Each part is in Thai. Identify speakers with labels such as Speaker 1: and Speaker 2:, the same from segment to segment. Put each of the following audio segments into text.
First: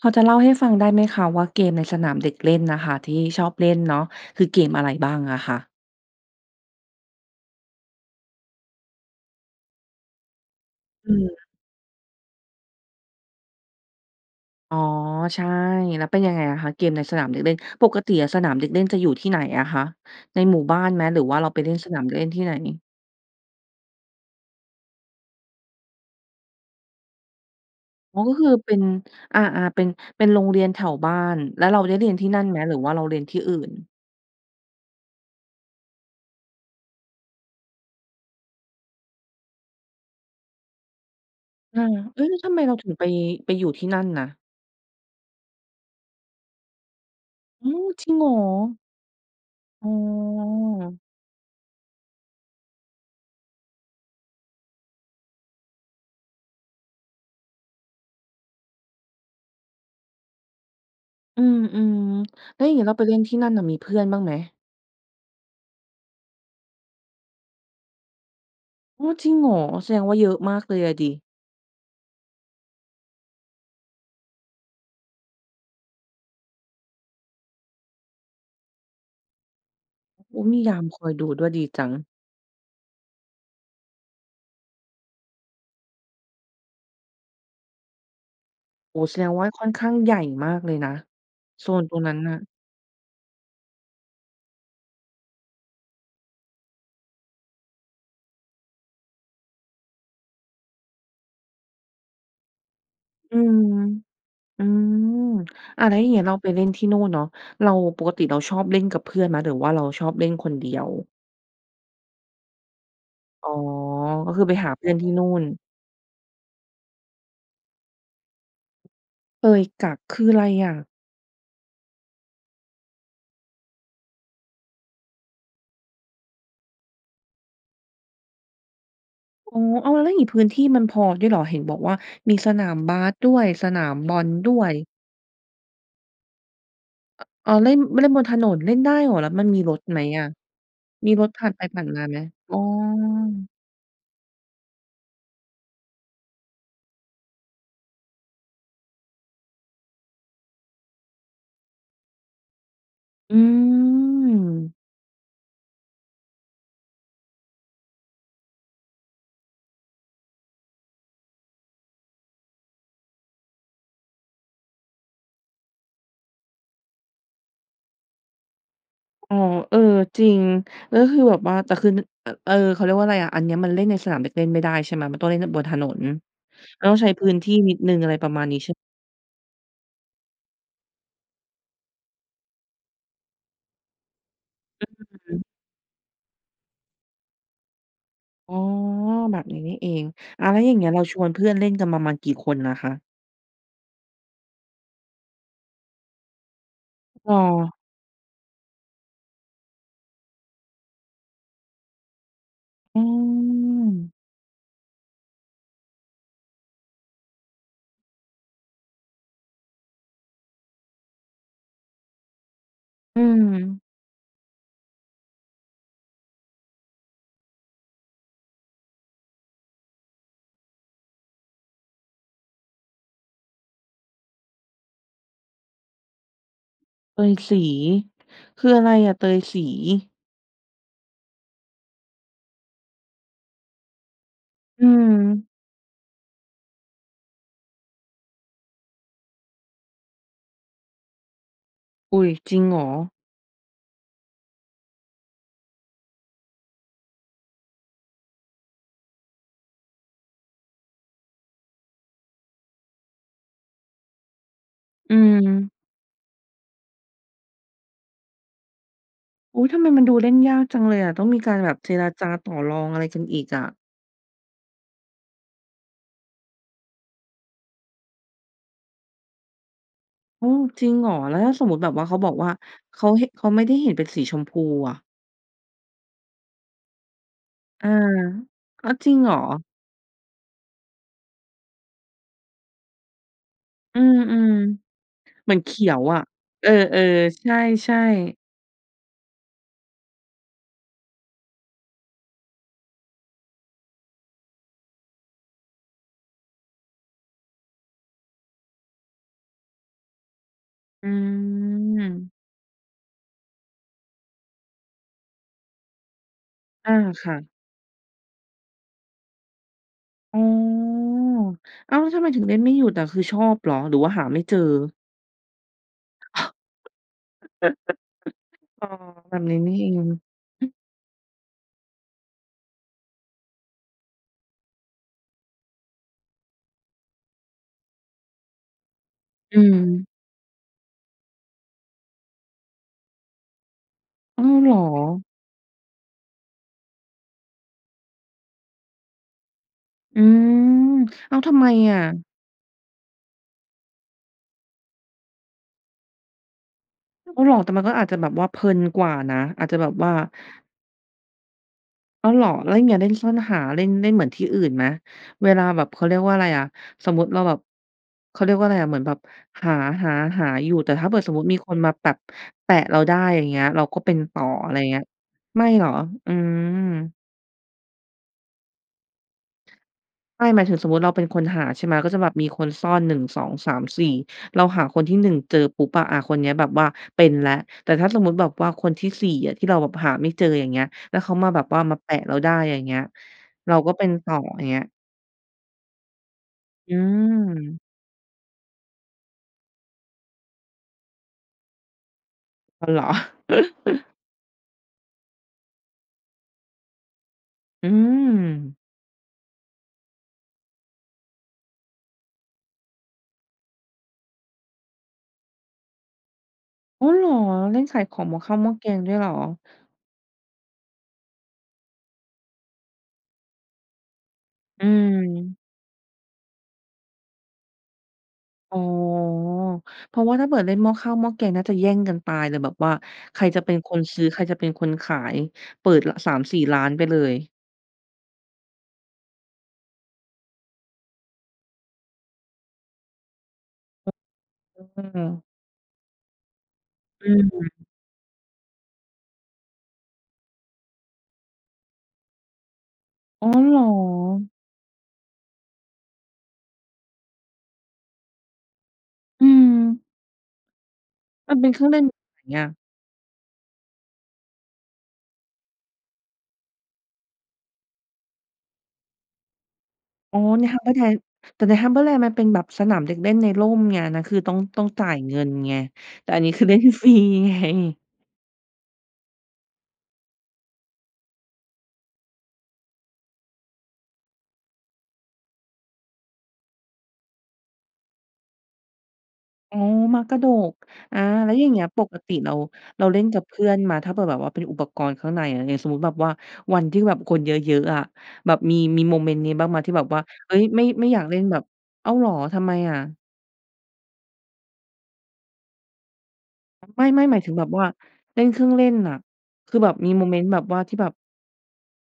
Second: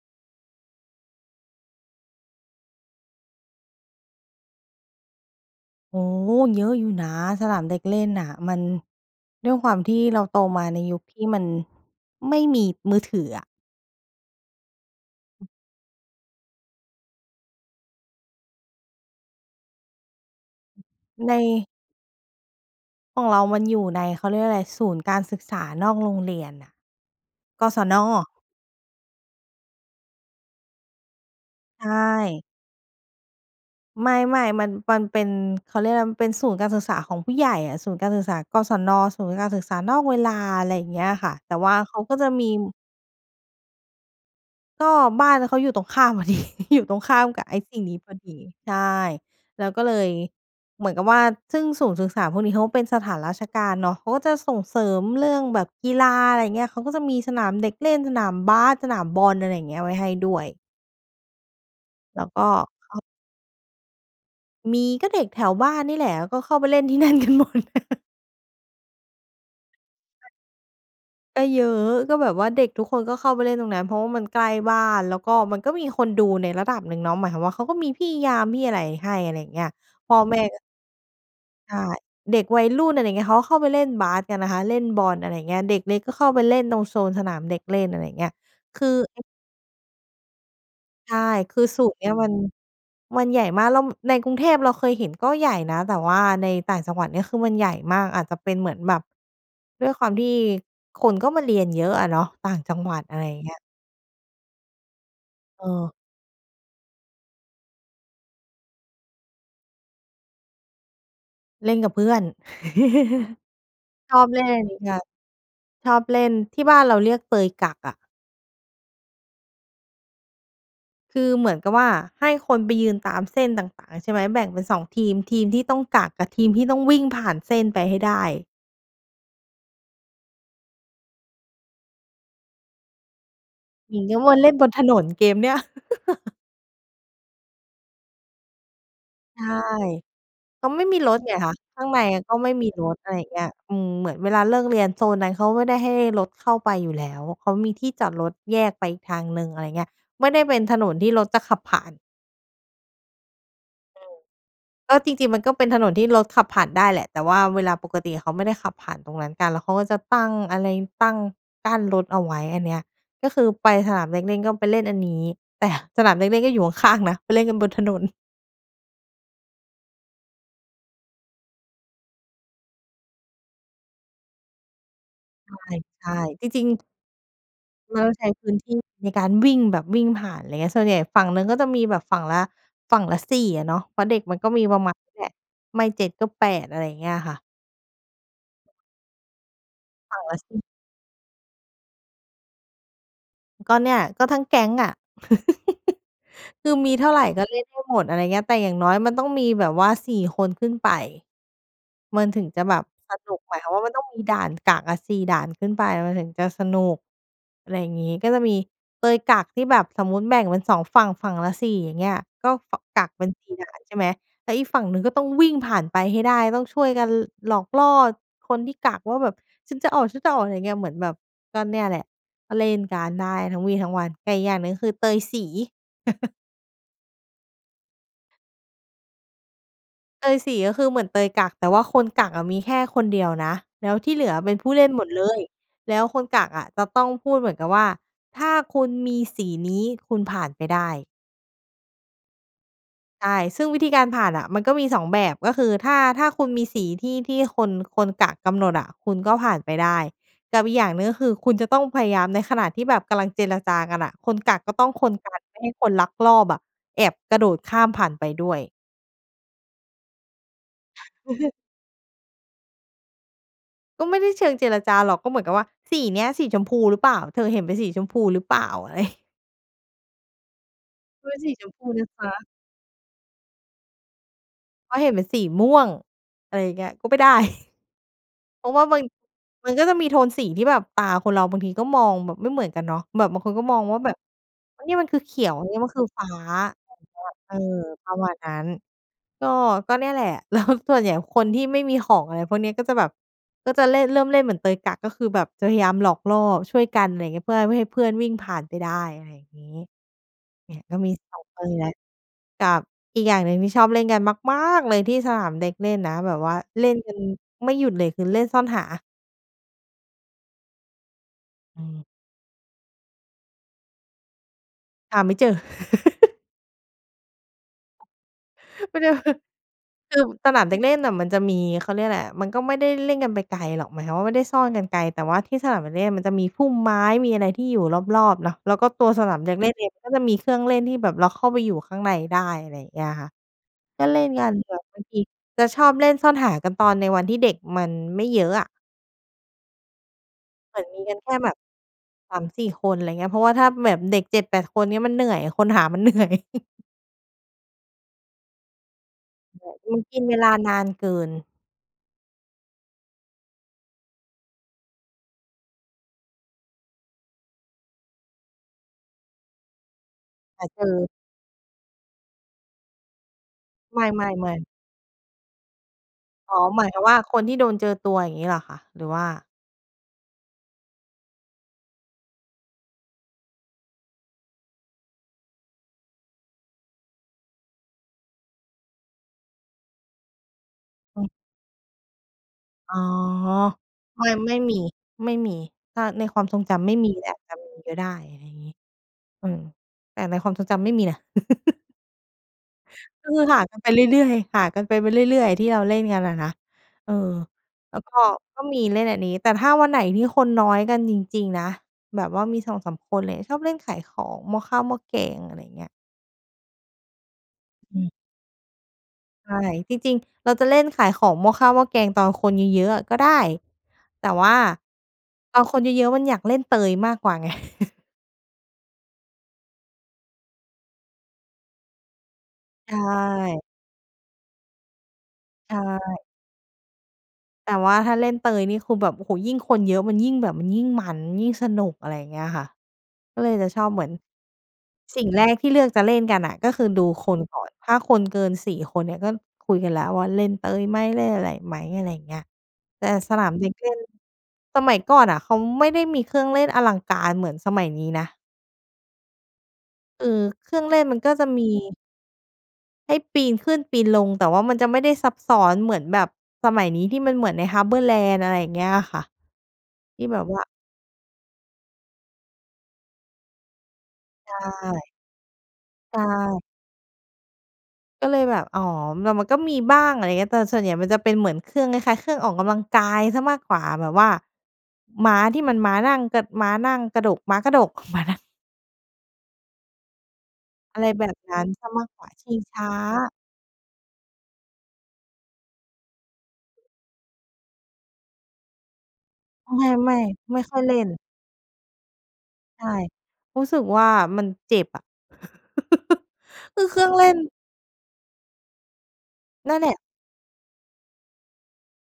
Speaker 1: พอจะเล่าให้ฟังได้ไหมคะ ว่าเกมในสนามเด็กเล่นน่ะค่ะ ที่ชอบเล่นเนาะ คือเกมอะไรบ้างอะคะ?
Speaker 2: โอ้โฮ เยอะอยู่นะ สนามเด็กเล่นน่ะ มัน ด้วยความที่เราโตมาในยุค
Speaker 1: อื
Speaker 2: ที่มั
Speaker 1: ม
Speaker 2: น ไม่มีมือถืออะ
Speaker 1: อ๋อ ใช่ แล้วเป็นยังไงอะคะ เกมในสนามเด็กเล่น ปกติอะสนามเด็กเล่นจะอยู่ที่ไหนอะคะ? ในหมู่บ้านไหม หรือ
Speaker 2: ใ
Speaker 1: ว่าเราไปเ
Speaker 2: น
Speaker 1: ล่นสนามเด็กเล่นที่ไหน?
Speaker 2: ของเรามันอยู่ใน เขาเรียกว่าไร ศูนย์การศึกษานอกโรงเรียนน่ะ กศน.
Speaker 1: อ๋อ ก็คือเป็น อา ๆ เป็น เป็นโรงเรียนแถวบ้าน แล้วเรา
Speaker 2: ใช
Speaker 1: ได้เรียนที่นั
Speaker 2: ่
Speaker 1: ่นไหม หรือว่าเราเรียนที่อื่น?
Speaker 2: ไม่ ๆ มัน มันเป็น เขาเรียกอะไร มันเป็นศูนย์การศึกษาของผู้ใหญ่อะ ศูนย์การศึกษา กศน. ศูนย์การศึกษานอกเวลา ไรเงี้ยค่ะ แต่ว่า
Speaker 1: อา
Speaker 2: เขาก็
Speaker 1: เฮ้
Speaker 2: จะ
Speaker 1: ย
Speaker 2: มี
Speaker 1: ทำไมเราถึงไป ไปอยู่ที่นั่นนะ?
Speaker 2: ก็บ้านเขาอยู่ตรงข้าม พอดี อยู่ตรงข้ามกับไอ้
Speaker 1: อื
Speaker 2: สิ่ง
Speaker 1: ม
Speaker 2: นี้
Speaker 1: จร
Speaker 2: พ
Speaker 1: ิง
Speaker 2: อ
Speaker 1: เหร
Speaker 2: ดี ใ
Speaker 1: อ?
Speaker 2: ช่ แล้วก็
Speaker 1: อ๋
Speaker 2: เลย เหมื
Speaker 1: อ
Speaker 2: อนกับว่า ซึ่งศูนย์ศึกษาพวกนี้เขาเป็นสถานราชการเนาะ เขาก็จะส่งเสริมเรื่องแบบกีฬา ไรเงี้ย เขาก็จะมีสนามเด็กเล่น สนามบาส สนามบอล อะไรอย่างเงี้ยไว้ให้ด้วย
Speaker 1: อืม
Speaker 2: แล้วก็
Speaker 1: ๆ แล้วอย่างงี้
Speaker 2: เข
Speaker 1: เราไ
Speaker 2: า
Speaker 1: ปเล่นที่นั่นน่ะ มีเพื่อนบ้างไหม?
Speaker 2: มี ก็เด็กแถวบ้านนี่แหละ ก็เข้าไปเล่นที่ นั่นกันหมด
Speaker 1: อ๋อ จริงเหรอ? แสดงว่าเยอะมากเลยอะสิ
Speaker 2: ก็เยอะ ก็แบบว่าเด็กทุกคนก็เข้าไปเล่นตรงนั้น เพราะว่ามันใกล้บ้าน แล้วก็มันก็มีคนดูในระดับหนึ่งเนาะ หมายความว่า เขาก็มีพี่ยาม พี่อะไรให้ อะไรเงี้ย พ่อแม
Speaker 1: อ
Speaker 2: ่
Speaker 1: ุ๊ย ม
Speaker 2: ก็
Speaker 1: ียามคอยดูด้วย ดี
Speaker 2: ใช่
Speaker 1: จัง
Speaker 2: เด็กวัยรุ่น อะไรเงี้ย เขาก็เข้าไปเล่นบาสกันนะคะ เล่นบอล อะไรเงี้ย เด็กเล็กก็เข้าไปเล่นตรงโซนสนามเด็กเล่น อะไรเงี้ย คือ
Speaker 1: โอ้โฮ แส
Speaker 2: อ
Speaker 1: ดงว่าค่อนข้างใหญ่มากเลยนะ
Speaker 2: ใช่ คือ
Speaker 1: โซ
Speaker 2: ส
Speaker 1: น
Speaker 2: ุ
Speaker 1: ตรง
Speaker 2: เนี้
Speaker 1: นั
Speaker 2: ย
Speaker 1: ้น
Speaker 2: มั
Speaker 1: น่
Speaker 2: น
Speaker 1: ะ
Speaker 2: มันใหญ่มาก แล้ว ม ในกรุงเทพเราเคยเห็นก็ใหญ่นะ แต่ว่าในต่างจังหวัดเนี้ย คือมันใหญ่มาก อาจจะเป็นเหมือนแบบ ด้วยความที่คนก็มาเรียนเยอะอะเนาะ ต่างจังหวัด อะไรอ
Speaker 1: อ
Speaker 2: ย
Speaker 1: ื
Speaker 2: ่างเงี้ย
Speaker 1: ม อืม อะ แล
Speaker 2: เออ
Speaker 1: ้วอย่างเงี้ยเราไปเล่นที่โน่นเนาะ เรา ปกติเราชอบเล่นกับเพื่อนไหม? หรือว่าเราชอบเล่นคนเดียว?
Speaker 2: เล่นกับเพื่อน
Speaker 1: อ๋อ
Speaker 2: ชอบ
Speaker 1: ก็
Speaker 2: เ
Speaker 1: ค
Speaker 2: ล
Speaker 1: ื
Speaker 2: ่
Speaker 1: อไป
Speaker 2: น
Speaker 1: หาเพื่
Speaker 2: ค
Speaker 1: อ
Speaker 2: ่
Speaker 1: น
Speaker 2: ะ
Speaker 1: ที่นู่น
Speaker 2: ชอบเล่น ที่บ้านเราเรียกเตยกักอะ
Speaker 1: เตยกัก คือไรอะ?
Speaker 2: คือเหมือนกับว่า ให้คนไปยืนตามเส้นต่าง ๆ ใช่ไหม แบ่งเป็น 2 ทีม ทีมที่ต้องกัก กับทีมที่ต้องวิ่งผ่านเส้นไปให้ได้
Speaker 1: อ๋อ อ้าว แล้วอย่างงี้พื้นที่มันพอด้วยเหรอ? เห็นบอกว่ามีสนามบาสด้วย สนา
Speaker 2: อ
Speaker 1: ม
Speaker 2: ย่างเ
Speaker 1: บ
Speaker 2: งี้
Speaker 1: อ
Speaker 2: ย
Speaker 1: ล
Speaker 2: วนเล
Speaker 1: ด
Speaker 2: ่น
Speaker 1: ้ว
Speaker 2: บน
Speaker 1: ย
Speaker 2: ถนน เกมเนี้ย
Speaker 1: อ๋อ เล่น เล่นบนถนน เล่นได้เหรอ? แล้ว
Speaker 2: ใช
Speaker 1: มั
Speaker 2: ่
Speaker 1: นมีรถไหมอะ?
Speaker 2: ก็ไม่มี
Speaker 1: มี
Speaker 2: รถ
Speaker 1: รถ
Speaker 2: ไง
Speaker 1: ผ่า
Speaker 2: ค
Speaker 1: น
Speaker 2: ะ
Speaker 1: ไปผ
Speaker 2: ข
Speaker 1: ่
Speaker 2: ้
Speaker 1: า
Speaker 2: า
Speaker 1: น
Speaker 2: งใ
Speaker 1: ม
Speaker 2: น
Speaker 1: าไหม?
Speaker 2: ก็ไม
Speaker 1: อ
Speaker 2: ่
Speaker 1: ๋อ
Speaker 2: มีรถ อะไรอย่างเงี้ย อืม เหมือนเวลาเลิกเรียนโซนนั้นเขาไม่ได้ให้รถเข้าไปอยู่แล้ว เขามีที่จอดรถแยกไปอีกทางหนึ่ง อะไรอย่างเงี้ย ไม่ได้เป็นถนนที่รถจะขับผ่าน
Speaker 1: อื
Speaker 2: อืม
Speaker 1: ม
Speaker 2: ก็จริง ๆ มันก็เป็นถนนที่รถขับผ่านได้แหละ แต่ว่าเวลาปกติเขาไม่ได้ขับผ่านตรงนั้นกัน แล้วเขาก็จะตั้งอะไร ตั้ง กั้นรถเอาไว้อันเนี้ย ก็คือไปสนามเด็กเล่นก็ไปเล่นอันนี้ แต่สนามเด็กเล่นก็อยู่ข้าง ๆ นะ ไปเล่นกันบนถนน
Speaker 1: อ๋อ เออ จริง แล้วคือแบบว่า แต่คือ เออ เขาเรียกว่าอะไรอะ อันเนี้ยมันเล่นในสนามเด็กเล่นไม่ได้ใช่ไหม? มันต้องเล่นกั
Speaker 2: ใช
Speaker 1: น
Speaker 2: ่
Speaker 1: บนถนน
Speaker 2: ใช่ จริง
Speaker 1: ก
Speaker 2: ๆ
Speaker 1: ็ต้องใช้พื้นที่นิดหนึ่
Speaker 2: เร
Speaker 1: ง
Speaker 2: า
Speaker 1: อะ
Speaker 2: ต้
Speaker 1: ไ
Speaker 2: อ
Speaker 1: ร
Speaker 2: งใช
Speaker 1: ปร
Speaker 2: ้
Speaker 1: ะมา
Speaker 2: พ
Speaker 1: ณ
Speaker 2: ื
Speaker 1: น
Speaker 2: ้
Speaker 1: ี
Speaker 2: น
Speaker 1: ้ใ
Speaker 2: ท
Speaker 1: ช่
Speaker 2: ี่ในการวิ่งแบบวิ่งผ่าน อะไรเงี้ย ส่วนใหญ่ฝั่งหนึ่งก็จะมีแบบฝั่งละ ฝั่งละ 4 อะเนาะ เพราะเด็กมันก็มีปร
Speaker 1: อ
Speaker 2: ะ
Speaker 1: ื
Speaker 2: มาณ
Speaker 1: อ
Speaker 2: แหล
Speaker 1: ฮ
Speaker 2: ะ
Speaker 1: ึ
Speaker 2: ไม่ 7 ก็ 8 อะไรอย่างเงี้ยค่ะ
Speaker 1: อ๋อ แบบนี้นี่เอง
Speaker 2: ฝั่งละ
Speaker 1: อา
Speaker 2: ส
Speaker 1: แล
Speaker 2: ี
Speaker 1: ้ว
Speaker 2: ่
Speaker 1: อย่างเงี้ย เราชวนเพื่อนเล่นกันประมาณกี่คนอะคะ?
Speaker 2: ก็เนี่ย ก็ทั้งแก๊งอะ คือมีเท่าไร ก็เล่น
Speaker 1: เออ
Speaker 2: ให้หมด อะไรเงี้ย แต่อย่างน้อยมันต้องมีแบบว่า 4 คนขึ้นไป มันถึงจะแบบ
Speaker 1: อื
Speaker 2: สนุก หมายความว่ามันต้อง
Speaker 1: ม
Speaker 2: มีด่านกักอะ 4 ด่านขึ้นไปมันถึงจะสนุก อะไรอย่างงี้ ก็จะมีเตยกักที่แบบสมมุติแบ่งเป็น 2 ฝั่ง ฝั่งละ 4 อย่างเงี้ย ก็ ก กัก
Speaker 1: อื
Speaker 2: เป็น 4 ด่าน
Speaker 1: ม
Speaker 2: ใช่ไหม แล้วอีกฝั่งหนึ่งก็ต้องวิ่งผ่านไปให้ได้ ต้องช่วยกันหลอกล่อคนที่กักว่าแบบ ฉันจะออก ฉันจะออก ไรเงี้ย เหมือนแบบก็เนี่ยแหละ ก็เล่นกันได้ทั้งวี่ทั้งวัน แต่อย่างหนึ่ง คือ เตยสี
Speaker 1: เตยสี คืออะไรอะ เตยสี?
Speaker 2: เตยสี ก็คือเหมือนเตยกัก แต่ว่าคนกักอะมีแค่คนเดียวนะ แล้วที่เหลือเป็นผู้
Speaker 1: อ
Speaker 2: เล่นหมดเลย
Speaker 1: ืม
Speaker 2: แล้วคนกักอะจะต้องพูดเหมือนกับว่า ถ้าคุณมีสีนี้คุณผ่านไปได้
Speaker 1: อุ๊ย จริงเหรอ?
Speaker 2: ใช่ ซึ่งวิธีการผ่านน่ะมันก็มี 2 แบบ ก็คือถ้า ถ้าคุณมีสีที่ ที่คน คนกักกำหนดอะ คุณก็ผ่านไปได้ กับอีกอย่างหนึ่ง ก็คือคุณจะต้องพยายามในขณะที่แบบกำลังเจรจากันน่ะ คนกักก็ต้องค
Speaker 1: อื
Speaker 2: นกันไม่ให
Speaker 1: ม
Speaker 2: ้คนลักลอบอะ แอบกระโดดข้ามผ่านไปด้วย
Speaker 1: อุ๊ย! ทำไมมันดูเล่นยากจังเลยอ่ะ ต้องมีการแบบเจรจาต่อรองอะไรกันอีกอะ
Speaker 2: ก็ไม่ได้เชิงเจรจาหรอก ก็เหมือนกับว่า สีเนี้ยสีชมพูหรือเปล่า? เธอเห็นเป็นสีชมพูหรือเปล่า? อะไร
Speaker 1: อ๋อ! จริงเหรอ?
Speaker 2: ก็
Speaker 1: แล้ว
Speaker 2: ส
Speaker 1: ถ้
Speaker 2: ี
Speaker 1: าส
Speaker 2: ช
Speaker 1: ม
Speaker 2: ม
Speaker 1: มต
Speaker 2: พ
Speaker 1: ิแบ
Speaker 2: ู่
Speaker 1: บว
Speaker 2: น
Speaker 1: ่า
Speaker 2: ะ
Speaker 1: เขา
Speaker 2: ค
Speaker 1: บอก
Speaker 2: ะ
Speaker 1: ว่า เขา ห เขาไม่ได้เห็นเป็นสีชมพูอ
Speaker 2: เพราะ
Speaker 1: ะ
Speaker 2: เห็นเป็นสีม่วง อะไรอย่างเงี้ย ก็ไม่ได้
Speaker 1: อา
Speaker 2: เพราะว่
Speaker 1: อ
Speaker 2: า
Speaker 1: ะ
Speaker 2: มัน
Speaker 1: จริงเหรอ?
Speaker 2: มันก็จะมีโทนสีที่แบบตาคนเราบางทีก็มองแบบไม่เหมือนกันเนาะ แบบบางคนก็มองว
Speaker 1: อ
Speaker 2: ่
Speaker 1: ื
Speaker 2: า แบบ
Speaker 1: ม
Speaker 2: นี่
Speaker 1: ๆ
Speaker 2: มันคือเขี
Speaker 1: เ
Speaker 2: ย
Speaker 1: หมื
Speaker 2: ว
Speaker 1: อนเข
Speaker 2: นี่
Speaker 1: ี
Speaker 2: มัน
Speaker 1: ย
Speaker 2: ค
Speaker 1: ว
Speaker 2: ือ
Speaker 1: อ
Speaker 2: ฟ
Speaker 1: ะ
Speaker 2: ้า
Speaker 1: เออ
Speaker 2: ไรเงี้ย
Speaker 1: ๆ ใ
Speaker 2: เออ
Speaker 1: ช่
Speaker 2: ประมา
Speaker 1: ๆ
Speaker 2: ณนั้น ก็ ก็เนี่ยแหละ แล้ว ส่วนใหญ่คนที่ไม่มีของอะไรพวกนี้ ก็จะแบบ ก็จะเล่น เริ่มเล่นเหมือนเตยกัก ก็คือแบบจะพยายามหลอกล่อช่วยกัน ไรเงี้ย เพื่อไม่ให้เพื่อนวิ่งผ่านไปได้ อะไรอย่างงี้ เนี่ยก็
Speaker 1: อื
Speaker 2: มี 2 กรณีนะ
Speaker 1: ม
Speaker 2: กับอีกอย่างหนึ่งที่ชอบเล่นกัน มากม๊ากเลยที่สนามเด็กเล่นนะ แบบว่าเล
Speaker 1: อ
Speaker 2: ่
Speaker 1: า
Speaker 2: นกัน
Speaker 1: ค่ะ
Speaker 2: ไม่หยุดเลย คือ เล่นซ่อนหา
Speaker 1: อ๋อ
Speaker 2: อื
Speaker 1: อ้าว แ
Speaker 2: ม
Speaker 1: ล้วทำไมถึงเล่นไม่หยุดอะ คือชอบหรอ หรือว่าหาไม่เจอ?
Speaker 2: หาไม่เจอ
Speaker 1: อ๋อ
Speaker 2: มันจะ
Speaker 1: แบบนี้นี่เอง
Speaker 2: คือสนามเด็กเล่นน่ะ มันจะมี เขาเรียกอะไร มันก็ไม่ได้เล่นกันไปไกลหรอก หมายความว่า ไม่ได้ซ่อนกันไกล แต่ว่าที่สนามเด็กเล่นมันจะมีพุ่มไม้ มีอะไรที่อยู่รอบ ๆ เนาะ แล้วก็ตัวสนามเด็
Speaker 1: อื
Speaker 2: กเล่นเองมั
Speaker 1: ม
Speaker 2: นก็จะมีเครื่องเล่น ที่แบบเราเข้าไปอยู่ข้างในได้ อะไรเงี้ยค่ะ ก็เล่น
Speaker 1: อ
Speaker 2: ก
Speaker 1: ้
Speaker 2: ั
Speaker 1: า
Speaker 2: น
Speaker 1: ว! เหร
Speaker 2: แบ
Speaker 1: อ
Speaker 2: บบางทีจะชอบเล่นซ่อนหากันตอนในวันที่เด็กมันไม่เยอะอะ
Speaker 1: อืม
Speaker 2: เหมือนมีกันแค
Speaker 1: อ
Speaker 2: ่
Speaker 1: ้าว
Speaker 2: แบ
Speaker 1: ทำ
Speaker 2: บ
Speaker 1: ไมอะ?
Speaker 2: 3-4 คน ไรเงี้ย เพราะว่าถ้าแบบเด็ก 7-8 คนเนี่ยมันเหนื่อย คนหามัน เหนื่อย
Speaker 1: อ้อ เหรอ แต่มันก็อาจจะแบบว่าเพลินกว่านะ อาจจะแบ
Speaker 2: ม
Speaker 1: บ
Speaker 2: ัน
Speaker 1: ว่า
Speaker 2: กินเวลานานเกิน
Speaker 1: อ้าว เหรอ แล้วอย่างงี้เล่นซ่อนหา เล่น เล่นเหมือนที่อื่นไหม? เวลาแบบ เขาเรียกว่าไรอะ สมมุติเราแบบ เขาเรียกว่าไรอะ เหมือนแบบ หา หา หา
Speaker 2: แต่
Speaker 1: อยู่
Speaker 2: ค
Speaker 1: แ
Speaker 2: ื
Speaker 1: ต่
Speaker 2: อ
Speaker 1: ถ้าเผื่อสมมุติมีคนมาแบบแปะเราได้อย่างเงี้ย เราก็
Speaker 2: ไ
Speaker 1: เป็น
Speaker 2: ม
Speaker 1: ต่อ
Speaker 2: ่ ๆ ๆ
Speaker 1: อะไรเงี้ย ไม่เหรอ? อื
Speaker 2: อ๋
Speaker 1: ม
Speaker 2: อ หมายถึงว่าคนที่โดนเจอตัวอย่างงี้เหรอคะ? หรือว่า?
Speaker 1: ไม่ หมายถึงสมมุติเราเป็นคนหาใช่ไหม ก็จะแบบมีคนซ่อน 1 2 3 4 เราหาคนที่ 1 เจอปุ๊บอะ อะ คนเนี้ยแบบว่าเป็นแล้ว แต่ถ้าสมมุติแบบว่าคนที่ 4 อะ ที่เราแบบหาไม่เจออย่างเงี้ย แล้
Speaker 2: อ
Speaker 1: ว
Speaker 2: ื
Speaker 1: เข
Speaker 2: ม
Speaker 1: ามาแบบว่ามาแปะเราได้ อย่างเ
Speaker 2: อ
Speaker 1: ง
Speaker 2: ๋
Speaker 1: ี้
Speaker 2: อ
Speaker 1: ย เราก็เป็น
Speaker 2: ไม
Speaker 1: ต
Speaker 2: ่
Speaker 1: ่อ
Speaker 2: ไม่
Speaker 1: เ
Speaker 2: ม
Speaker 1: ง
Speaker 2: ี
Speaker 1: ี้ย
Speaker 2: ไม่มี ถ้าในความทรงจำไ
Speaker 1: อ
Speaker 2: ม่มี แต่อาจจะมี
Speaker 1: ืม
Speaker 2: ก็ได้ ไรงี้ อืม แต่ในความทรงจำไม่มีนะ
Speaker 1: อ้าว เหรอ
Speaker 2: ก็คือหากันไปเรื่อย ๆ หากันไป ไปเรื่อย ๆ ที่เราเล่นกันอะนะ เออ
Speaker 1: อื
Speaker 2: แล้วก็ ก็ม
Speaker 1: ม
Speaker 2: ีเล่นอันนี้ แต่ถ้าวันไหนที่คนน้อยกันจริง ๆ นะ แบบว่ามี 2-3 คนเลย ชอบเล่นขายของหม้อข้าวหม้อแกง อะไรเงี้ย
Speaker 1: อ้อเหรอ เล่นข
Speaker 2: อื
Speaker 1: าย
Speaker 2: ม
Speaker 1: ของหม้อข้าวหม้อแกงด้วยเหรอ?
Speaker 2: ใช่ จริง ๆ เราจะเล่นขายของหม้อข้าวหม้อแกงตอนคนเยอะ ๆ อะก็ได้ แต่ว่า
Speaker 1: อืม
Speaker 2: ตอนคนเยอะ ๆ มันอยากเล่นเตยมากกว่าไง
Speaker 1: อ๋อ เพราะว่าถ้าเผื่อเล่นหม้อข้าวหม้อแกงน่าจะแย่งกันตายเลย แบบว
Speaker 2: ใช
Speaker 1: ่าใครจะ
Speaker 2: ่
Speaker 1: เป็นคนซื้อ ใครจะเป็นคนขาย
Speaker 2: ใช
Speaker 1: เปิด ร
Speaker 2: ่
Speaker 1: 3-4 ร้านไปเลย
Speaker 2: แต่ว่าถ้าเล่นเตยนี่คือแบบ โอ้โฮ! ยิ่งคนเยอะ มันยิ่งแบบ มันยิ่งมัน ยิ่งสนุก อะไรอย่างเงี้ยค่ะ ก็เลยจะชอบเหมือน สิ่งแรกที่เลือกจะเล่นกันน่ะ ก็คือดู
Speaker 1: อ
Speaker 2: ค
Speaker 1: ื
Speaker 2: นก่อน
Speaker 1: ม
Speaker 2: ถ้าคนเกิน 4 คนเนี่ย ก็คุยกันแล้วว่า เล่นเตยไหม เล่นอะไรไหม อะไรอย่างเงี้ย แต่สน
Speaker 1: อ
Speaker 2: า
Speaker 1: ๋อ
Speaker 2: มเด็
Speaker 1: เห
Speaker 2: ก
Speaker 1: รอ?
Speaker 2: เล่น สมัยก่อนน่ะ เขาไม่ได้มีเครื่องเล่นอลังการเหมือนสมัยนี้นะ
Speaker 1: อืม
Speaker 2: เออ เครื่องเล่นมันก็จะ
Speaker 1: มัน
Speaker 2: ม
Speaker 1: เ
Speaker 2: ี
Speaker 1: ป็นเครื่องเล่นแบบไหนอะ?
Speaker 2: ให้ปีนขึ้นปีนลง แต่ว่ามันจะไม่ได้ซับซ้อนเหมือนแบบสมัยนี้ ที่มันเหมือนใน HarborLand อะไรอย่างเงี้ยอะค่ะ ที่
Speaker 1: อ
Speaker 2: แ
Speaker 1: ๋
Speaker 2: บ
Speaker 1: อ
Speaker 2: บว่
Speaker 1: ใน
Speaker 2: า
Speaker 1: HarborLand แต่ใน HarborLand มันเป็นแบบสนามเด็กเล่นในร่มไง อันนั้นคือ
Speaker 2: ใช
Speaker 1: ต้อง ต้องจ
Speaker 2: ่
Speaker 1: ่ายเงินไง
Speaker 2: ใช
Speaker 1: แต่อันนี้ค
Speaker 2: ่
Speaker 1: ือ เล่นฟรีไง
Speaker 2: ก็เลยแบบ อ๋อ มัน มันก็มีบ้าง อะไรเงี้ย แต่ส่วนใหญ่มันจะเป็นเหมือนเครื่องคล้าย ๆ เครื่องออกกำลังกายเสียมากกว่า แบบว่าม้าที่มันม้านั่งกะ ม้านั่งกระดก ม้ากระดก ม้านั่ง
Speaker 1: อ๋อ ม้ากระดก
Speaker 2: อะไร
Speaker 1: อา
Speaker 2: แบบ
Speaker 1: แล้
Speaker 2: น
Speaker 1: ว
Speaker 2: ั้
Speaker 1: อย่
Speaker 2: น
Speaker 1: างเง
Speaker 2: เ
Speaker 1: ี
Speaker 2: ส
Speaker 1: ้
Speaker 2: ี
Speaker 1: ย
Speaker 2: ยม
Speaker 1: ป
Speaker 2: าก
Speaker 1: ก
Speaker 2: กว่
Speaker 1: ต
Speaker 2: า
Speaker 1: ิ
Speaker 2: ช
Speaker 1: เร
Speaker 2: ิ
Speaker 1: า
Speaker 2: งช้า
Speaker 1: เราเล่นกับเพื่อนมา ถ้าเปิดแบบว่าเป็นอุปกรณ์ข้างใน อย่างนี้ สมมุติแบบว่าวันที่แบบคนเยอะ ๆ อะ แบบมี มีโมเมนต์นี้บ้างไหม
Speaker 2: ไ
Speaker 1: ที่แบบ
Speaker 2: ม
Speaker 1: ว
Speaker 2: ่
Speaker 1: ่า เฮ
Speaker 2: ๆ ไ
Speaker 1: ้
Speaker 2: ม่
Speaker 1: ย
Speaker 2: ค่
Speaker 1: ไ
Speaker 2: อ
Speaker 1: ม่
Speaker 2: ยเล่
Speaker 1: ไม่
Speaker 2: น
Speaker 1: อยากเล่นแบบ อ้าวเหรอ ทำไม
Speaker 2: ใช่
Speaker 1: อะ?
Speaker 2: รู้สึกว่ามันเจ็บอะ คือเค
Speaker 1: ไ
Speaker 2: รื่อง
Speaker 1: ม
Speaker 2: เล
Speaker 1: ่
Speaker 2: ่
Speaker 1: ๆ หม
Speaker 2: น
Speaker 1: ายถึงแบบว่าเล่นเครื่องเล่นน่ะ ค
Speaker 2: นั
Speaker 1: ือ
Speaker 2: ่นแ
Speaker 1: แ
Speaker 2: ห
Speaker 1: บ
Speaker 2: ล
Speaker 1: บ
Speaker 2: ะ
Speaker 1: มีโมเมนต์แบบว่าที่แบบ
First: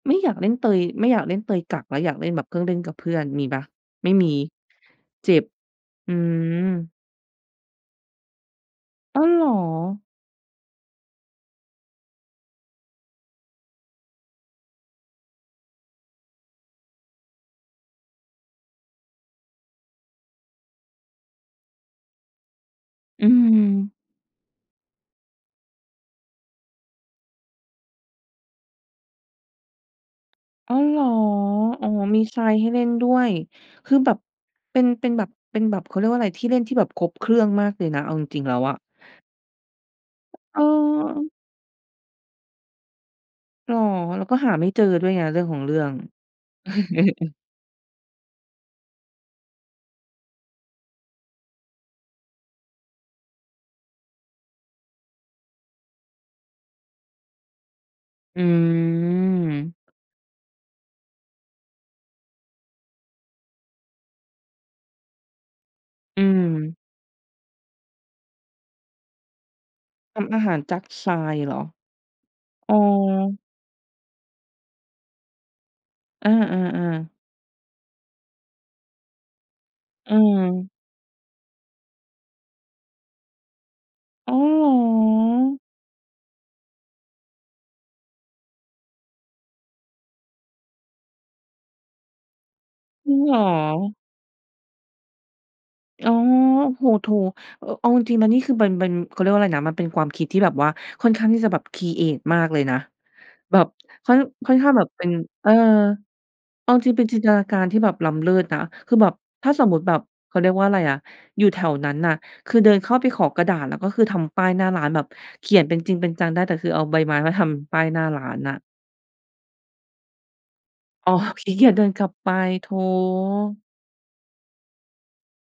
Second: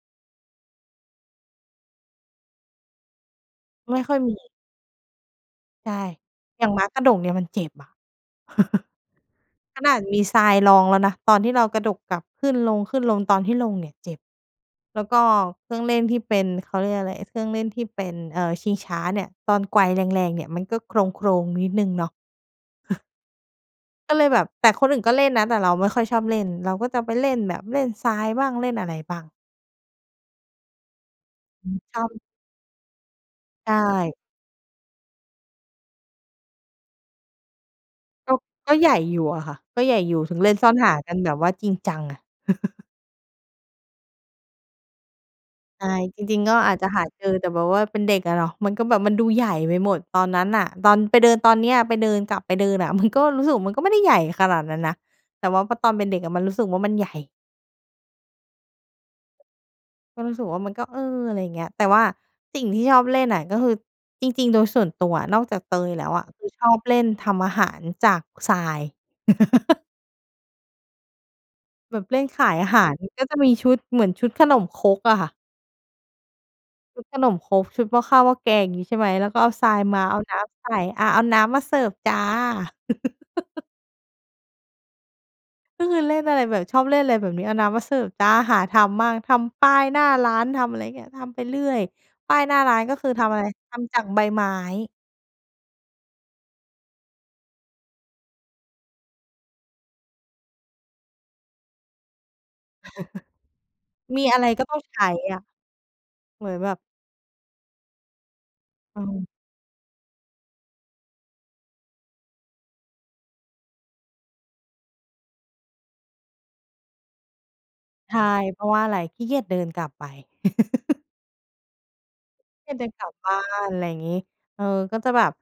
Speaker 1: ไม่อยากเล่นเตย ไม่อยากเล่นเตยกักแล้ว อยากเล่นแบบเครื่องเล่นกับเพื่อน มีเปล่า?
Speaker 2: ไม่
Speaker 1: ไม
Speaker 2: ค
Speaker 1: ่
Speaker 2: ่อย
Speaker 1: มี
Speaker 2: มี
Speaker 1: เจ็บ
Speaker 2: ใช่
Speaker 1: อื
Speaker 2: อย่างม้า
Speaker 1: ม
Speaker 2: กระดกเนี่ยมันเจ็บอะ
Speaker 1: อ้าวเหรอ?
Speaker 2: ขนาดมีทรายรองแล้วนะ ตอนที่เรากระดกกลับขึ้นลง ขึ้นลง ตอนที่ลงเนี่ย เจ็บ แล้วก็เครื่องเล่นที่เป็น เขาเรียกอะไร เครื่องเล่นที่เป็น เอ่อ ชิงช้าเนี่ย ตอนไกวแรง ๆ เนี่ย มันก็โครง ๆ นิดหนึ่งเนาะ
Speaker 1: อืม
Speaker 2: ก็เลยแบบ แต่คนอื่นก็เล่นนะ แต่เราไม่ค่อยชอบเล่น เราก็จะไปเล่นแบบ เล่นทรายบ้าง เล่นอะไรบ้าง
Speaker 1: อ้อเหรอ
Speaker 2: อือ
Speaker 1: อ๋อ
Speaker 2: ชอ
Speaker 1: ม
Speaker 2: บ
Speaker 1: ีทรายให้เล่นด้วย
Speaker 2: ใช
Speaker 1: คือแบ
Speaker 2: ่
Speaker 1: บ เป็น เป็นแบบ เป็นแบบ เค้าเรียกว่าไร ที่เล่นที่แบบครบเครื่องมากเลยนะ เอาจ
Speaker 2: ก็
Speaker 1: ริง ๆ แล้ว
Speaker 2: ก
Speaker 1: อ
Speaker 2: ็
Speaker 1: ะ
Speaker 2: ใหญ่อยู่อะค่ะ ก็ใหญ่อยู่ ถึงเล่
Speaker 1: เ
Speaker 2: นซ่อนหากันแ
Speaker 1: ออ
Speaker 2: บบว่าจริงจังอะ
Speaker 1: เหรอ เราก็หาไม่เจอด้วยไง เรื่องของเรื่
Speaker 2: ใช
Speaker 1: อง
Speaker 2: ่ จริง ๆ ก็อาจจะหาเจอแต่แบบว่าเป็นเด็กอะเนาะ มันก็แบบ มันดูใหญ่ไปหมดตอนนั้นน่ะ ตอนไปเดินตอนเนี้ย ไปเดิน กลับไปเดินอะ มัน ก็รู้สึกมันก็ไม่ได้ใหญ่ขนาดนั้นนะ แต่ว่าพอตอนเป็นเด็กอะมันรู้สึกว่ามันใหญ่
Speaker 1: อืม
Speaker 2: ก็รู้สึกว่ามันก็ เออ อะไรอย่างเงี้ย แต่ว่าสิ่งที่ชอบเล่นน่ะ ก็คือ จริง ๆ โดยส่วนตัวอะ นอกจากเตยแล้ว
Speaker 1: อ
Speaker 2: อ
Speaker 1: ื
Speaker 2: ะ คือชอ
Speaker 1: ม
Speaker 2: บเล่นทำอาหารจากทราย
Speaker 1: ทำอาหารจากทรายเหรอ?
Speaker 2: แบบเล่นขายอา
Speaker 1: อ๋อ
Speaker 2: หารก็จะมีชุดเหมือนชุดขนมครกอะค่ะ
Speaker 1: เออ
Speaker 2: ชุ
Speaker 1: ๆ
Speaker 2: ด
Speaker 1: ๆ
Speaker 2: ขนมครก ชุดหม้อข้าวหม้อแกงอย่างงี้ใช่ไหม แล้วก็เอาทรายมา
Speaker 1: อื
Speaker 2: เอาน้ำใส
Speaker 1: ม
Speaker 2: ่ อา เอาน้ำมาเสิร์ฟจ้า
Speaker 1: อ๋อ เหรอ
Speaker 2: ก็คือเล่นอะไรแบบ ชอบเล่นอะไรแบบเนี้ย เอาน้ำมาเสิร์ฟจ้า หาทำมาก ทำป้ายหน้าร้านทำอะไรเงี้ย ทำไปเรื่อย ป้ายหน้าร้าน ก็ค
Speaker 1: จ
Speaker 2: ื
Speaker 1: ร
Speaker 2: อ
Speaker 1: ิ
Speaker 2: ท
Speaker 1: งเ
Speaker 2: ำ
Speaker 1: หร
Speaker 2: อะไร ทำจ
Speaker 1: อ
Speaker 2: ากใบไม้
Speaker 1: อ๋อ โอ้โฮ! โถ! อ เอาจริง ๆ แล้วนี่คือ เป็น เป็น เขาเรียกว่าอะไรนะ มันเป็นความคิดที่แบบว่าค่อนข้างที่จะแบบครีเอตมากเลยนะ แบบ ค่อน
Speaker 2: มีอะไร
Speaker 1: ค่อน
Speaker 2: ก็
Speaker 1: ข้า
Speaker 2: ต
Speaker 1: ง
Speaker 2: ้อ
Speaker 1: แ
Speaker 2: ง
Speaker 1: บบ
Speaker 2: ใช
Speaker 1: เป็
Speaker 2: ้
Speaker 1: น
Speaker 2: อะ
Speaker 1: เออ
Speaker 2: เหมือน
Speaker 1: เอ
Speaker 2: แบ
Speaker 1: าจ
Speaker 2: บ
Speaker 1: ริง ๆ เป็นจินตนาการที่แบบล้ำเลิศนะ คือ
Speaker 2: เ
Speaker 1: แบบ
Speaker 2: ออ
Speaker 1: ถ้าสมมุติแบบ เขาเรียกว่าอะไรอะ อยู่แถวนั้นน่ะ คือเดินเข้าไปขอกระดาษ แล้วก็คือทำป้ายหน้าร้านแบบเขียนเป็นจริงเป็นจังได้ แต่คือเอาใบไม้มาทำป้ายหน้า
Speaker 2: ใช
Speaker 1: ร
Speaker 2: ่
Speaker 1: ้านน่ะ
Speaker 2: เพราะว่าอะไร ขี้เกียจเดินกลับไป
Speaker 1: อ๋อ ขี้เกียจ เดินกลับไป โถ!
Speaker 2: แค่เดินกลับบ้าน อะไรอย่างงี้ เออ ก็จะแบบ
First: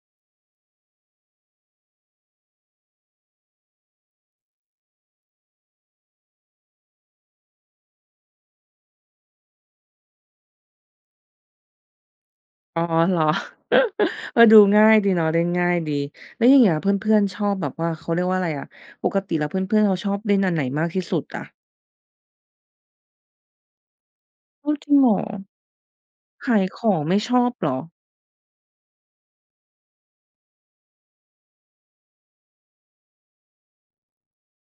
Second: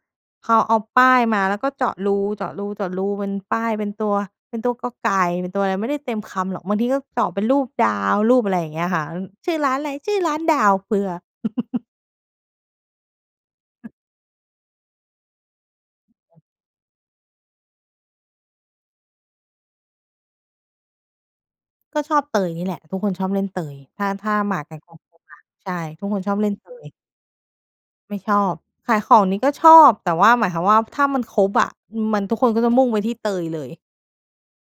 Speaker 2: เขาเอาป้ายมาแล้วก็เจาะรู เจาะรู เจาะรูเป็นป้าย เป็นตัว เป็นตัวกอไก่ เป็นตัวอะไร ไม่ได้เต็มคำหรอก บางทีก็เจาะเป็นรูปดาว รูปอะไรอย่างเงี้ยค่ะ อ "ชื่อร้านอะไร?" "ชื่อร้านดาว" เพื่อ?
Speaker 1: อ๋อ เหรอ? เออ ดูง่ายดีเนาะเล่นง่ายดี แล้วอย่างเงี้ยเพื่อน ๆ ชอบแบบว่า เขาเรียกว่าอะไรอะ ปกติแล้วเพื่อน ๆ เขาชอบเล่นอันไหนมากที่สุดอะ?
Speaker 2: ก็ชอบเตยนี่แหละ ทุกคนชอบเล่นเตย ถ้า ถ้าหมาก
Speaker 1: อ้า
Speaker 2: กั
Speaker 1: ว!
Speaker 2: น
Speaker 1: จ
Speaker 2: ค
Speaker 1: ริงเหร
Speaker 2: ร
Speaker 1: อ?
Speaker 2: บ ๆ ค่ะ ใช่ ทุกคนชอบเล
Speaker 1: ข
Speaker 2: ่น
Speaker 1: า
Speaker 2: เ
Speaker 1: ย
Speaker 2: ต
Speaker 1: ข
Speaker 2: ย
Speaker 1: องไม่ชอบเหรอ?
Speaker 2: ไม่ชอบ ขายของนี่ก็ชอบ แต่ว่าหมายความว่า ถ้ามันครบอะ อืม มัน ทุกคนก็จะมุ่งไปที่เตยเลย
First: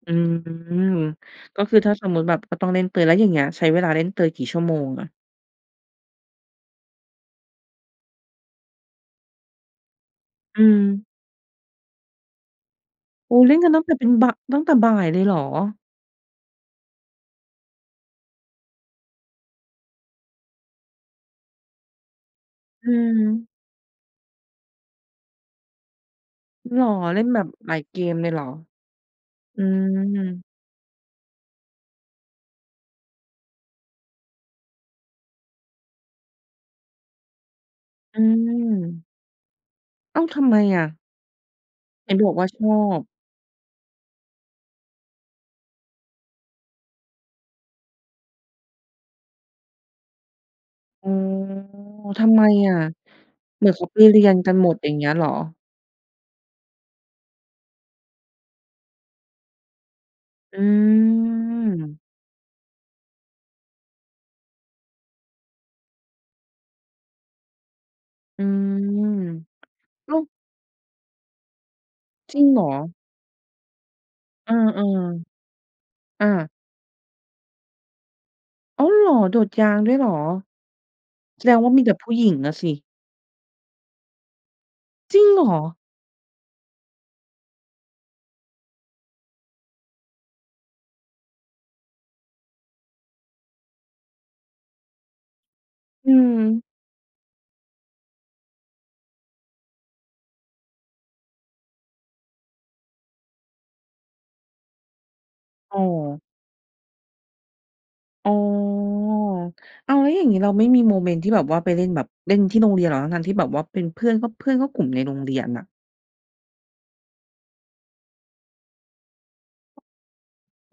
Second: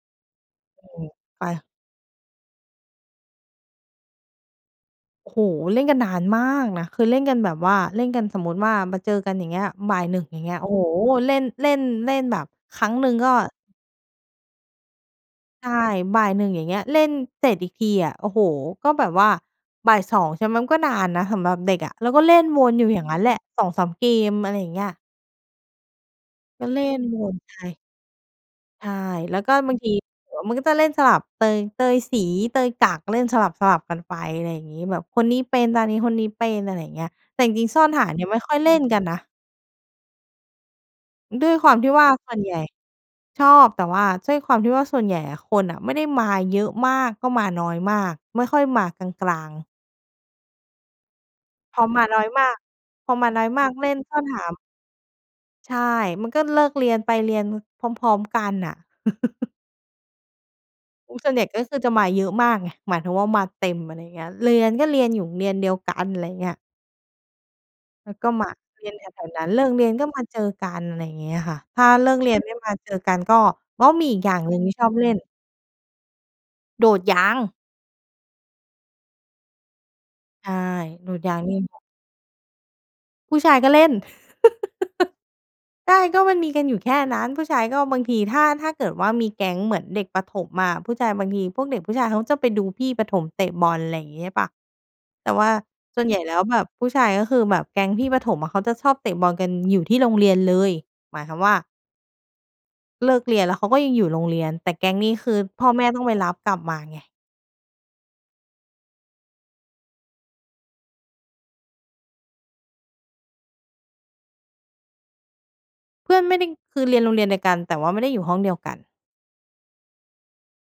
Speaker 1: อืม
Speaker 2: อืม ไ
Speaker 1: ก็
Speaker 2: ป
Speaker 1: คือถ้าสมมุติแบบ ก็ต้องเล่นเตย แล้วอย่างเงี้ยใช้เวลาเล่นเตยกี่ชั่วโมงอะ?
Speaker 2: โอ้โฮ! เล่นกันนานมากนะ เคยเล่นกันแบบว่า เล่นกันสมมุติว่า มาเจอกัน อย่างเงี้ย 13:00 อย่างเงี้
Speaker 1: อ
Speaker 2: ย
Speaker 1: ื
Speaker 2: โอ้โฮ!
Speaker 1: ม
Speaker 2: เล่น เล่น เล่นแบบ ครั้งหนึ่งก็
Speaker 1: โอ้ เล่นกันตั้งแต่เป็น บ ตั้งแต่บ่ายเลยเหรอ?
Speaker 2: ใช่ 13:00 อย่างเงี้ย เล่นเสร็จอีกทีอะ โอ้โฮ! ก็แบบว่า 14:00 ใช่ไหม มันก็นานนะสำหรับเด็กอะ แล้วก็เล่นวนอยู
Speaker 1: อ
Speaker 2: ่
Speaker 1: ื
Speaker 2: อย่างงั้นแหละ
Speaker 1: ม
Speaker 2: 2-3 เกม อะไรอย่างเงี้ย ก็
Speaker 1: เ
Speaker 2: เ
Speaker 1: ห
Speaker 2: ล
Speaker 1: ร
Speaker 2: ่
Speaker 1: อ?
Speaker 2: น
Speaker 1: เ
Speaker 2: ว
Speaker 1: ล่นแ
Speaker 2: น
Speaker 1: บบ
Speaker 2: ไป
Speaker 1: หลายเกมเลยเหรอ?
Speaker 2: ใช่ แล้วก็
Speaker 1: อื
Speaker 2: บางทีเดี๋ยว
Speaker 1: ม
Speaker 2: มันก็จะเล่นสลับเตย เตยสี เตยกัก เล่นสลับ ๆ กันไป อะไรงี้ แบบคนนี้เป็น ตานี้คนนี้เป็น อะไรอย่างเงี้ย แต่จริง ๆ ซ่อนหาน
Speaker 1: อ
Speaker 2: เนี่ยไม่ค่อย เล่นกั
Speaker 1: ื
Speaker 2: น
Speaker 1: ม
Speaker 2: นะ
Speaker 1: อ้าว ทำไมอะ?
Speaker 2: ด้วยความที่ว่า
Speaker 1: เห็น
Speaker 2: ส
Speaker 1: บ
Speaker 2: ่
Speaker 1: อก
Speaker 2: วน
Speaker 1: ว่า
Speaker 2: ใหญ
Speaker 1: ช
Speaker 2: ่
Speaker 1: อบ
Speaker 2: ชอบ แต่ว่าด้วยความที่ว่าส่วนใหญ่อะ คนอะไม่ได้มาเยอะมากก็มาน้อยมาก ไม่ค่อยมากลาง ๆ
Speaker 1: อ๋อ
Speaker 2: พอมาน้
Speaker 1: ท
Speaker 2: อย
Speaker 1: ำไม
Speaker 2: มาก
Speaker 1: อะ
Speaker 2: พอมาน้อย
Speaker 1: เ
Speaker 2: ม
Speaker 1: หม
Speaker 2: า
Speaker 1: ือ
Speaker 2: ก
Speaker 1: นเข
Speaker 2: เล
Speaker 1: า
Speaker 2: ่
Speaker 1: ไป
Speaker 2: นซ
Speaker 1: เ
Speaker 2: ่
Speaker 1: รี
Speaker 2: อน
Speaker 1: ยน
Speaker 2: ห
Speaker 1: กัน
Speaker 2: า
Speaker 1: หมดอย่างเงี้ยเหรอ?
Speaker 2: ใช่ มันก็เลิกเรียน ไปเรียน ม พร้อม ๆ กันน่ะ
Speaker 1: อื
Speaker 2: โอ้โฮ ส่วนใหญ่ก็คือจะ
Speaker 1: ม
Speaker 2: มาเยอะมากไง หมายถึงว่ามาเต็ม อะไรอย่างเงี้ย เรียนก็เรียนอยู่โรงเรียนเดียวกัน อะไรเงี้ย แล้วก็
Speaker 1: อื
Speaker 2: มา
Speaker 1: ม
Speaker 2: เรียนแถว ๆ นั้น เลิกเรียนก็
Speaker 1: อ้า
Speaker 2: ม
Speaker 1: ว!
Speaker 2: าเจอกัน อะไรอย่างเงี้ยค่ะ ถ้าเลิกเรี
Speaker 1: จ
Speaker 2: ย
Speaker 1: ร
Speaker 2: น
Speaker 1: ิง
Speaker 2: ไม่
Speaker 1: เหร
Speaker 2: มา
Speaker 1: อ?
Speaker 2: เจอกัน ก็ อ๋อ มีอีกอย่าง
Speaker 1: เอ
Speaker 2: ห
Speaker 1: อ
Speaker 2: นึ่งที่ชอบเล่น
Speaker 1: ๆ อา
Speaker 2: โดดยาง
Speaker 1: อ้าวเหรอ โดดยางด้วยเหรอ?
Speaker 2: ใช่ โดดยา
Speaker 1: แ
Speaker 2: ง
Speaker 1: สด
Speaker 2: นี่
Speaker 1: งว
Speaker 2: แ
Speaker 1: ่
Speaker 2: ห
Speaker 1: า
Speaker 2: ละ
Speaker 1: มีแต่ผู้หญิงน่ะสิ
Speaker 2: ผู้ชายก็เล่น
Speaker 1: จริงเหรอ?
Speaker 2: ใช่ ก็มันมีกันอยู่แค่นั้น ผู้ชายก็บางที ถ้า ถ้าเกิดว่ามีแก๊งเหมือนเด็กประถมอะ ผู้ชายบางที พวกเด็กผู้ชายเขาจะไปดูพี่ประถมเตะบอล อะไรอย่างเงี้ยใช่เปล่า แต่ว่าส่
Speaker 1: อ
Speaker 2: วนใหญ่แล้วแบ
Speaker 1: ืม
Speaker 2: บผู้ชายก็คือ แบบแก๊งพี่ประถมอะ เขาจะชอบเตะบอลกันอยู่ที่โรงเรียนเลย หมายความว่า เลิกเรียนแล้วเขาก็ยังอยู่โรงเรียน แต่แก๊งนี้คือพ่อ
Speaker 1: อ้
Speaker 2: แม่ต้องไป
Speaker 1: อ
Speaker 2: รับกลับมาไง
Speaker 1: อ๋อ อ้าว แล้วอย่างงี้เราไม่มีโมเมนต์ที่แบบว่าไปเล่นแบบเล่นที่โรงเรียนเหรอ? ทั้ง ๆ ที่แบบว่าเป็นเพื่อน ก็ เพื่อนก็กลุ่มในโรงเรียนน่ะ
Speaker 2: เพื่อนไม่ได้ คือเรียนโรงเรียนเดียวกัน แต่ว่าไม่ได้อยู่ห้องเดียวกัน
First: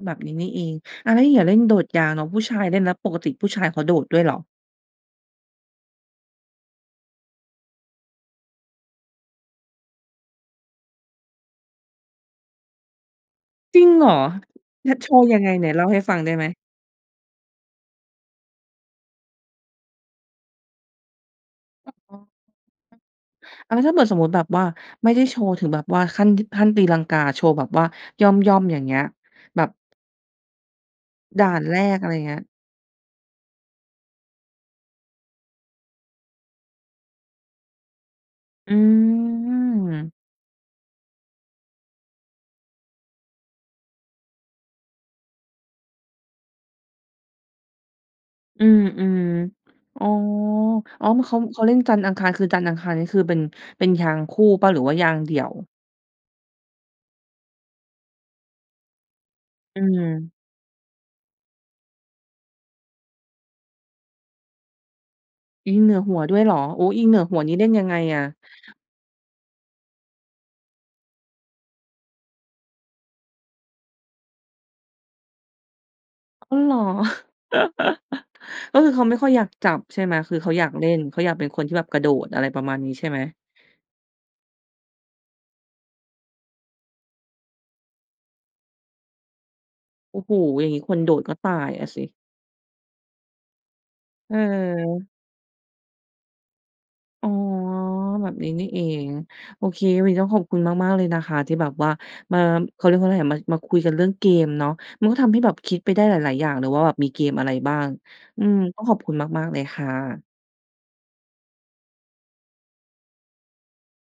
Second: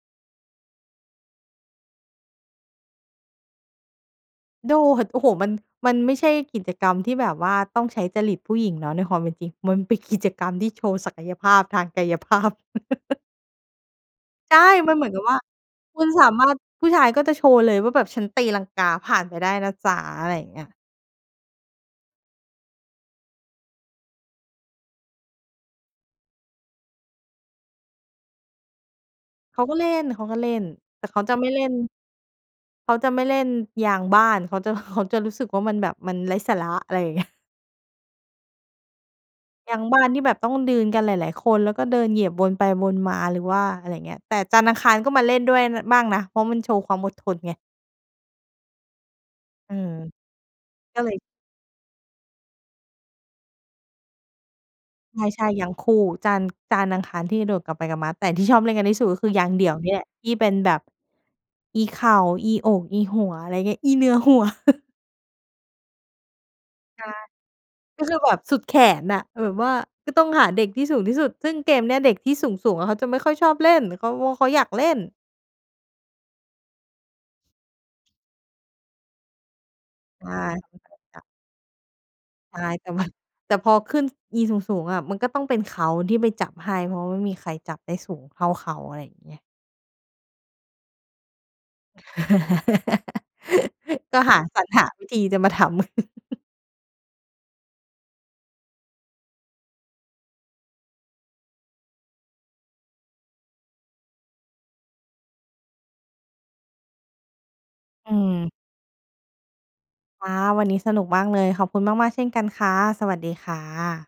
Speaker 1: แบบ นี้นี่เอง อ้าว แล้วอย่างเงี้ยเล่นโดดยางเนาะ ผู้ชายเล่นแล้วปกติ ผู้ชายเขาโดดด้วยเหรอ?
Speaker 2: โดด โอ้โฮ มัน มันไม่ใช่กิจกรรมที่แบบว่าต้องใช้จริตผู้หญิงเนาะ ในความเป็นจริง มันเป็นกิจกรรมที่โชว์ศักยภาพทาง กายภาพ
Speaker 1: จริงเหรอ?
Speaker 2: ใช่
Speaker 1: แน
Speaker 2: ม
Speaker 1: ่
Speaker 2: ัน
Speaker 1: ด
Speaker 2: เห
Speaker 1: โ
Speaker 2: มื
Speaker 1: ช
Speaker 2: อนก
Speaker 1: ว
Speaker 2: ับ
Speaker 1: ์
Speaker 2: ว
Speaker 1: ย
Speaker 2: ่า
Speaker 1: ังไง? ไหนเล่าให
Speaker 2: ค
Speaker 1: ้
Speaker 2: ุณ
Speaker 1: ฟัง
Speaker 2: สา
Speaker 1: ได้ไ
Speaker 2: ม
Speaker 1: หม?
Speaker 2: ารถ ผู้ชายก็จะโชว์เลยว่า แบบฉันตีลังกาผ่านไปได้นะจ๊ะ อะไรอย่างเงี้ย
Speaker 1: อ้อ อ๋อ อะ แล้วถ้าเปิดสมมุติแบบว่า ไม่ได้โชว์ถึงแบบว่าขั้น ดึ ขั้นตีลังกาโชว์แบบว่า ย่อม ๆ อย่างเงี้ย
Speaker 2: เ
Speaker 1: แ
Speaker 2: ข
Speaker 1: บ
Speaker 2: า
Speaker 1: บ
Speaker 2: ก็เล่น เขาก็ เล่น แต่เขาจะ
Speaker 1: ด
Speaker 2: ไ
Speaker 1: ่
Speaker 2: ม
Speaker 1: า
Speaker 2: ่เล
Speaker 1: น
Speaker 2: ่น
Speaker 1: แรก อะไรเงี้ย
Speaker 2: เขาจะไม่เล่นยางบ้าน เขา จะ เขาจะรู้สึกว่า มันแบบมันไร้สาระ อะไรอย่าง เงี้ย
Speaker 1: อื
Speaker 2: ยางบ้าน
Speaker 1: ม
Speaker 2: ที่แบบต้องยืน กันหลาย ๆ คน แล้วก็เดินเหยียบวนไปวนมา หรือว่าอะไรเงี้ย แต่จันทร์อังคารก็มาเล่นด้วย น บ้างนะ เพราะมันโชว์ความอดทนไง
Speaker 1: อืม
Speaker 2: อืม
Speaker 1: ๆ อ๋อ
Speaker 2: ก็
Speaker 1: อ๋อ
Speaker 2: เลย
Speaker 1: ม เขา เขาเล่นจันทร์อังคาร คือจันทร์อังคาร นี่คือเป็น เป็นยางคู่เปล่า หรือว่ายางเดี
Speaker 2: ใ
Speaker 1: ่
Speaker 2: ช
Speaker 1: ย
Speaker 2: ่
Speaker 1: ว?
Speaker 2: ๆ ยางคู่ จันทร์ จันทร์อังคาร ที่กระโดดกลับไปกลับมา แต่ที่ชอบเล่นกันที่สุด ก็คือยางเดี่ยว
Speaker 1: อื
Speaker 2: นี่แหละ ท
Speaker 1: ม
Speaker 2: ี่เป็นแบบ อีเข่า อีอก อีหัว อะไรเงี้ย อีเหนือหัว
Speaker 1: อีเหนือหัวด้วยเหรอ? โอ้
Speaker 2: ใ
Speaker 1: อ
Speaker 2: ช
Speaker 1: ี
Speaker 2: ่
Speaker 1: เหนือหัวนี่เล่นยังไง
Speaker 2: ก็คื
Speaker 1: อ
Speaker 2: อ
Speaker 1: ะ?
Speaker 2: แบบสุดแขนน่ะ แบบว่าก็ต้องหาเด็กที่สูงที่สุด ซึ่งเกมเนี้ย เด็กที่สูง ๆ อะ เขาจะไม่ค่อยชอบเล่น เขาว่า เขาอยากเล่น
Speaker 1: อ้อ เหรอ? ก็คือเขาไม่ค่อยอยากจับใช่ไหม?
Speaker 2: ใช่
Speaker 1: คือเขาอ
Speaker 2: เ
Speaker 1: ย
Speaker 2: ข
Speaker 1: า
Speaker 2: า
Speaker 1: กเล่
Speaker 2: ไม่อย
Speaker 1: น
Speaker 2: าก
Speaker 1: เ
Speaker 2: จ
Speaker 1: ข
Speaker 2: ั
Speaker 1: า
Speaker 2: บ
Speaker 1: อยากเป็นคนที่แบบกระโดด อะไร
Speaker 2: ใช
Speaker 1: ป
Speaker 2: ่
Speaker 1: ระมาณ
Speaker 2: แ
Speaker 1: น
Speaker 2: ต
Speaker 1: ี
Speaker 2: ่
Speaker 1: ้ใ
Speaker 2: ม
Speaker 1: ช
Speaker 2: ั
Speaker 1: ่
Speaker 2: น
Speaker 1: ไหม?
Speaker 2: แต่พอขึ้น ซ อีสูง ๆ อะ มันก็ต้องเป็นเขาที่ไปจับให้ เพราะว่าไม่มีใครจับได้สูงเท่าเขา อะไรอย่างเงี้ย
Speaker 1: โอ้โฮ อย่างงี้คนโดดก็ตายอะสิ
Speaker 2: ก็หา สรรหาว
Speaker 1: เ
Speaker 2: ิ
Speaker 1: ออ
Speaker 2: ธีจะมาทำ
Speaker 1: อ๋อ แบบนี้นี่เอง โอเค วันนี้ต้องขอบคุณมาก ๆ เลยนะคะ ที่แบบว่ามา อ เขาเรียกว่าไรอะ มา มาคุยกันเรื่องเกมเนาะ มันก็ทำให้แบบคิดไปได้หลาย ๆ อย่างเลยว่าแบบมีเกมอะไรบ้าง
Speaker 2: อื
Speaker 1: อื
Speaker 2: ม
Speaker 1: ม ต้องขอบคุณมาก ๆ เลยค่ะ
Speaker 2: ค่ะ วันนี้สนุกมากเลย ขอบคุณมาก ๆ เช่นกันค่ะ สวัสดีค่ะ